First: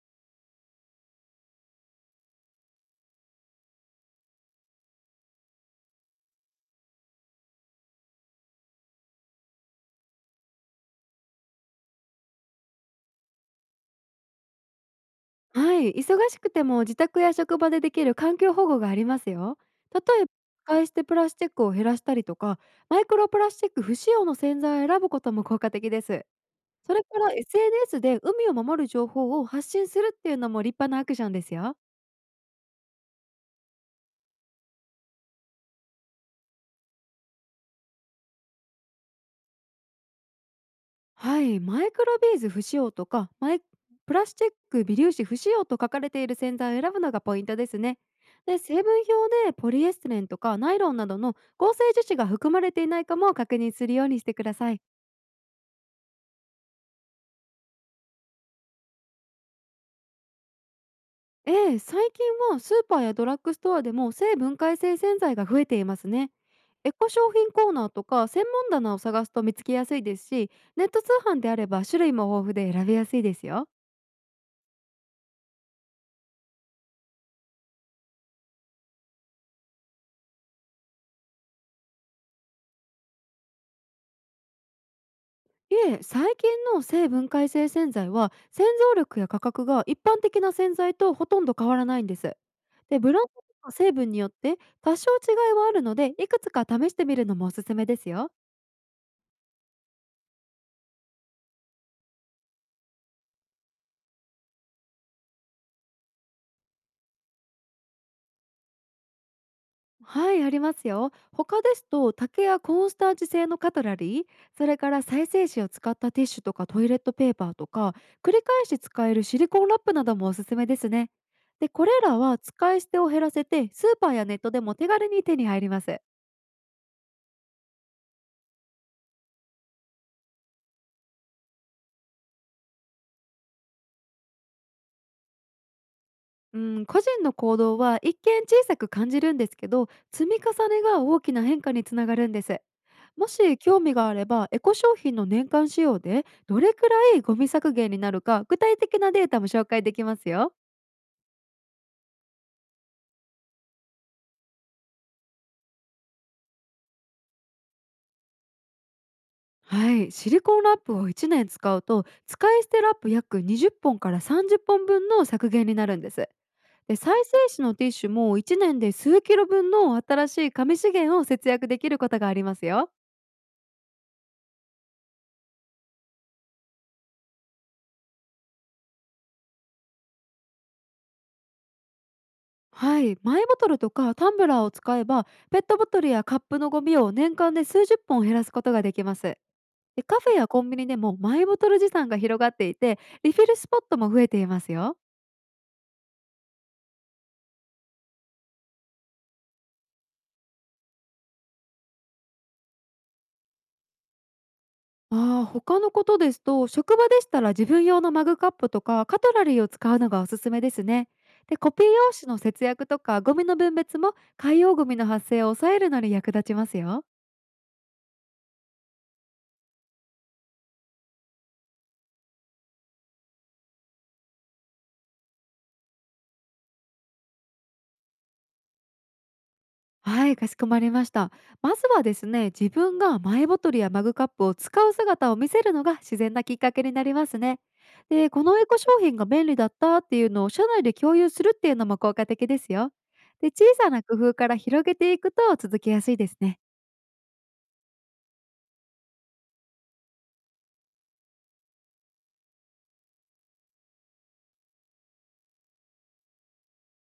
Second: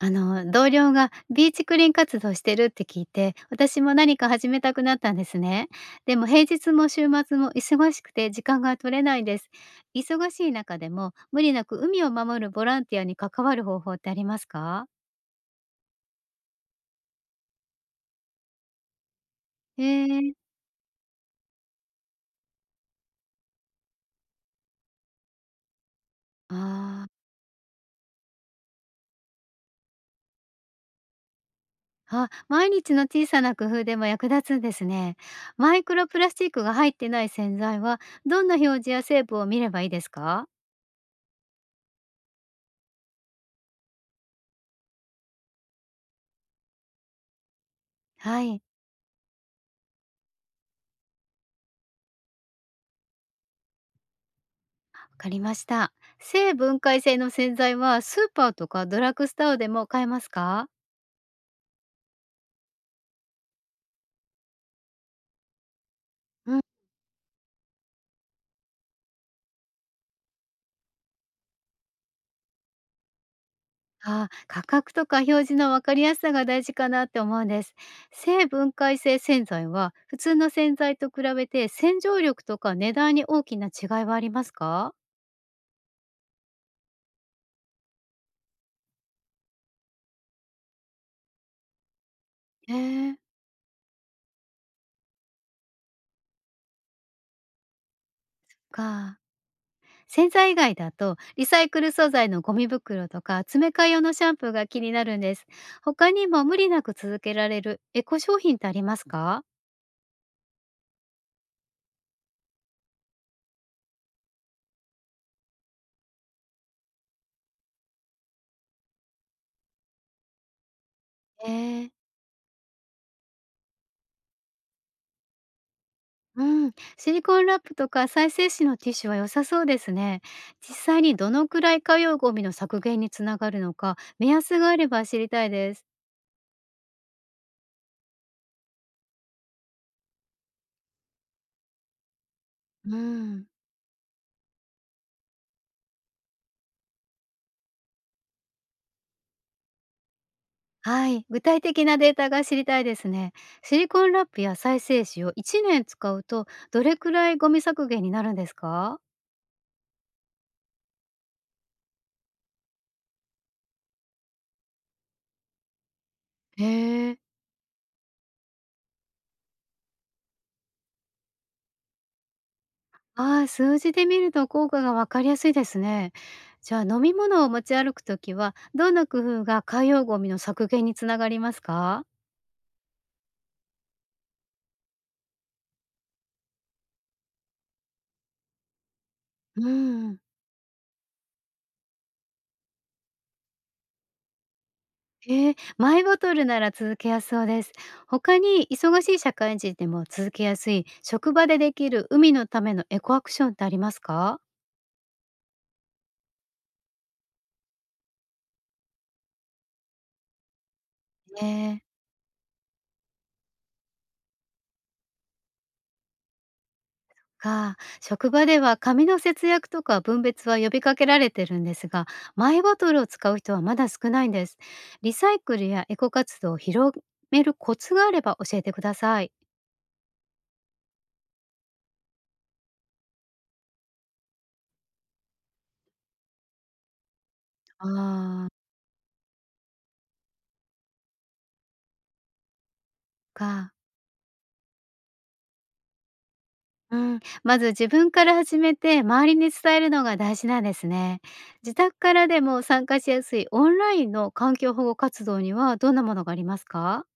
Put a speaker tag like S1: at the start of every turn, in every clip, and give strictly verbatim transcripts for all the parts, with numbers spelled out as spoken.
S1: あの、同僚がビーチクリーン活動してるって聞いて、私も何か始めたくなったんですね。でも平日も週末も忙しくて時間が取れないです。忙しい中でも無理なく海を守るボランティアに関わる方法ってありますか？
S2: はい、忙しくても自宅や職場でできる環境保護がありますよ。
S1: へ
S2: 例えば、
S1: え。
S2: 使い捨てプラスチックを減らしたりとか、マイクロプラスチック不使用の洗剤を選ぶことも効果的です。それ
S1: あ
S2: か
S1: ー、
S2: ら エスエヌエス で海を守る情報を発信するっていうのも立派なアクションですよ。
S1: あ、毎日の小さな工夫でも役立つんですね。マイクロプラスチックが入ってない洗剤はどんな表示や成分を見ればいいですか？
S2: はい、マイクロビーズ不使用とか、マイプラスチック微粒子不使用と書かれている洗剤を選ぶのがポイントですね。
S1: は
S2: で、
S1: い。
S2: 成分表でポリエステレンとかナイロンなどの合成樹脂が含まれていないかも確認するようにしてください。
S1: わかりました。性分解性の洗剤はスーパーとかドラッグストアでも買えますか？
S2: ええ、最近はスーパーやドラッグストアでも性分解性洗剤が増えていますね。
S1: うん。
S2: エコ商品コーナーとか専門棚を探すと見つけやすいですし、ネット通販であれば種類も豊富で選びやすいですよ。
S1: あー、価格とか表示の分かりやすさが大事かなって思うんです。性分解性洗剤は普通の洗剤と比べて洗浄力とか値段に大きな違いはありますか？
S2: いえ、最近の性分解性洗剤は洗浄力や価格が一般的な洗剤とほとんど変わらないんです。
S1: え
S2: で、ブ
S1: ー。
S2: ランドとか成分によって多少違いはあるので、いくつか試してみるのもおすすめですよ。
S1: か洗剤以外だとリサイクル素材のゴミ袋とか詰め替え用のシャンプーが気になるんです。他にも無理なく続けられるエコ商品ってありますか？
S2: はい、ありますよ。他ですと、竹やコーンスタージ製のカトラリー、それから再生紙を使ったティッシュとかトイレットペーパーとか、繰り返し使えるシリコンラップなどもおすすめですね。で、こ
S1: え
S2: れ
S1: ー、
S2: らは使い捨てを減らせて、スーパーやネットでも手軽に手に入ります。
S1: うん、シリコンラップとか再生紙のティッシュは良さそうですね。実際にどのくらい火曜ゴミの削減につながるのか、目安があれば知りたいです。
S2: うん、個人の行動は一見小さく感じるんですけど、積み重ねが大きな変化につながるんです。
S1: う
S2: も
S1: ん。
S2: し興味があれば、エコ商品の年間使用でどれくらいゴミ削減になるか、具体的なデータも紹介できますよ。
S1: はい。具体的なデータが知りたいですね。シリコンラップや再生紙をいちねん使うと、どれくらいゴミ削減になるんですか？
S2: はい、シリコンラップをいちねん使うと、使い捨てラップ約にじゅっぽんからさんじゅっぽんぶんの削減になるんです。で、
S1: へえ。
S2: 再生紙のティッシュもいちねんで数キロ分の新しい紙資源を節約できることがありますよ。
S1: ああ、数字で見ると効果がわかりやすいですね。じゃあ飲み物を持ち歩くときは、どんな工夫が海洋ゴミの削減につながりますか？
S2: はい、マイボトルとかタンブラーを使えば、ペットボトルやカップのゴミを年間で数十本減らすことができます。で、
S1: うん。
S2: カフェやコンビニでもマイボトル持参が広がっていて、リフィルスポットも増えていますよ。
S1: へえ、マイボトルなら続けやすそうです。他に忙しい社会人でも続けやすい職場でできる海のためのエコアクションってありますか？
S2: ああ、他のことですと、職場でしたら自分用のマグカップとかカトラリーを使うのがおすすめですね。
S1: ね
S2: で、コピー
S1: え。
S2: 用紙の節約とかゴミの分別も海洋ゴミの発生を抑えるのに役立ちますよ。
S1: か、職場では紙の節約とか分別は呼びかけられてるんですが、マイボトルを使う人はまだ少ないんです。リサイクルやエコ活動を広めるコツがあれば教えてください。
S2: はい、かしこまりました。まずはですね、自分がマイボトルやマグカップを使う姿を見せるのが自然なきっかけになりますね。
S1: あ
S2: で、こ
S1: あ。
S2: の
S1: ー
S2: エコ商品が便利だったっていうのを社内で共有するっていうのも効果的ですよ。で、小
S1: か
S2: さな工夫から広げていくと続けやすいですね。
S1: うん、まず自分から始めて周りに伝えるのが大事なんですね。自宅からでも参加しやすいオンラインの環境保護活動にはどんなものがありますか？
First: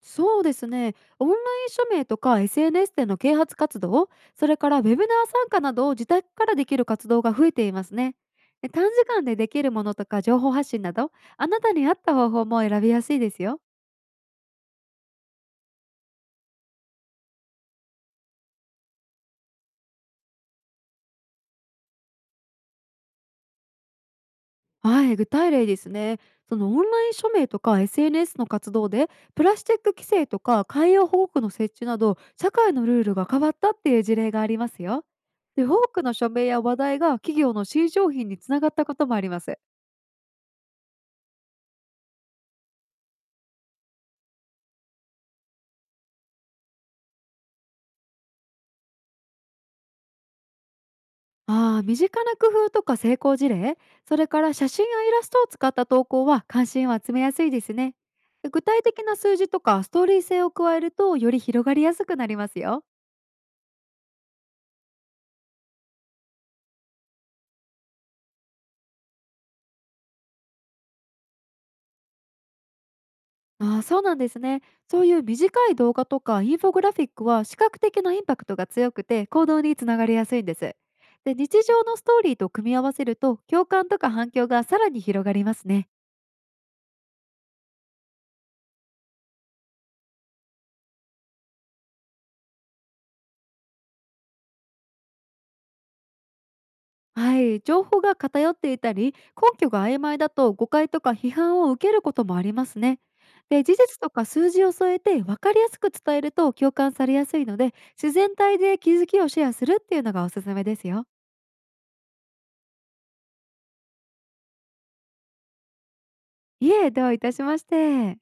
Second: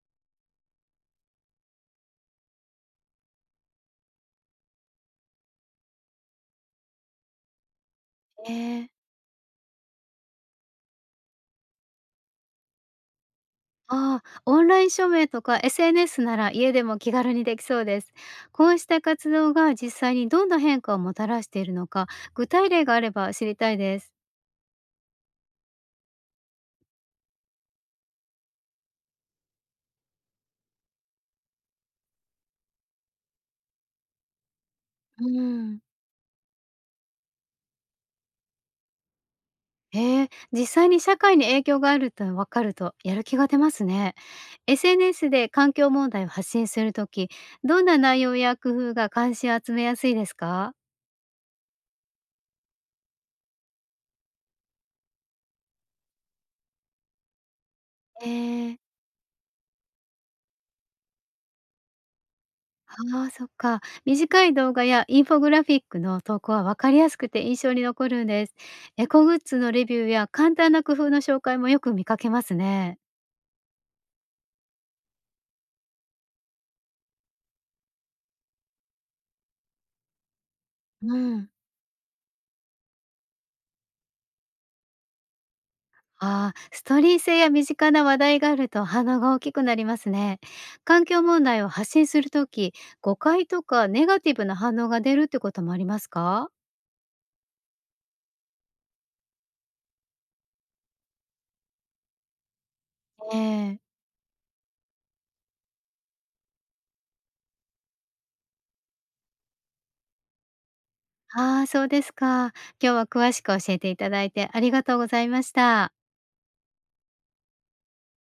S2: そうですね。オンライン署名とか エスエヌエス での啓発活動、それからウェブナー参加などを、自宅からできる活動が増えていますね。
S1: え
S2: で、短
S1: ー。
S2: 時間でできるものとか情報発信など、あなたに合った方法も選びやすいですよ。
S1: ああ、オンライン署名とか エスエヌエス なら家でも気軽にできそうです。こうした活動が実際にどんな変化をもたらしているのか、具体例があれば知りたいです。
S2: はい、具体例ですね。そのオンライン署名とか エスエヌエス の活動で、プラスチック規制とか海洋保護区の設置など、社会のルールが変わったっていう事例がありますよ。
S1: う
S2: で、
S1: ん。
S2: 多くの署名や話題が企業の新商品につながったこともあります。
S1: へ、実際に社会に影響があると分かるとやる気が出ますね。エスエヌエス で環境問題を発信するとき、どんな内容や工夫が関心を集めやすいですか？
S2: ああ、身近な工夫とか成功事例、それから写真やイラストを使った投稿は関心を集めやすいですね。
S1: え
S2: で、具体
S1: ー。
S2: 的な数字とかストーリー性を加えると、より広がりやすくなりますよ。
S1: ああ、そっか。短い動画やインフォグラフィックの投稿は分かりやすくて印象に残るんです。エコグッズのレビューや簡単な工夫の紹介もよく見かけますね。
S2: ああ、そうなんですね。そういう短い動画とかインフォグラフィックは視覚的なインパクトが強くて、行動につながりやすいんです。
S1: う
S2: で、
S1: ん。
S2: 日常のストーリーと組み合わせると、共感とか反響がさらに広がりますね。
S1: ああ、ストーリー性や身近な話題があると反応が大きくなりますね。環境問題を発信するとき、誤解とかネガティブな反応が出るってこともありますか？
S2: はい、情報が偏っていたり根拠が曖昧だと、誤解とか批判を受けることもありますね。で、事
S1: ええ。
S2: 実とか数字を添えて分かりやすく伝えると共感されやすいので、自然体で気づきをシェアするっていうのがおすすめですよ。
S1: ああ、そうですか。今日は詳しく教えていただいてありがとうございました。
S2: いえ、どういたしまして。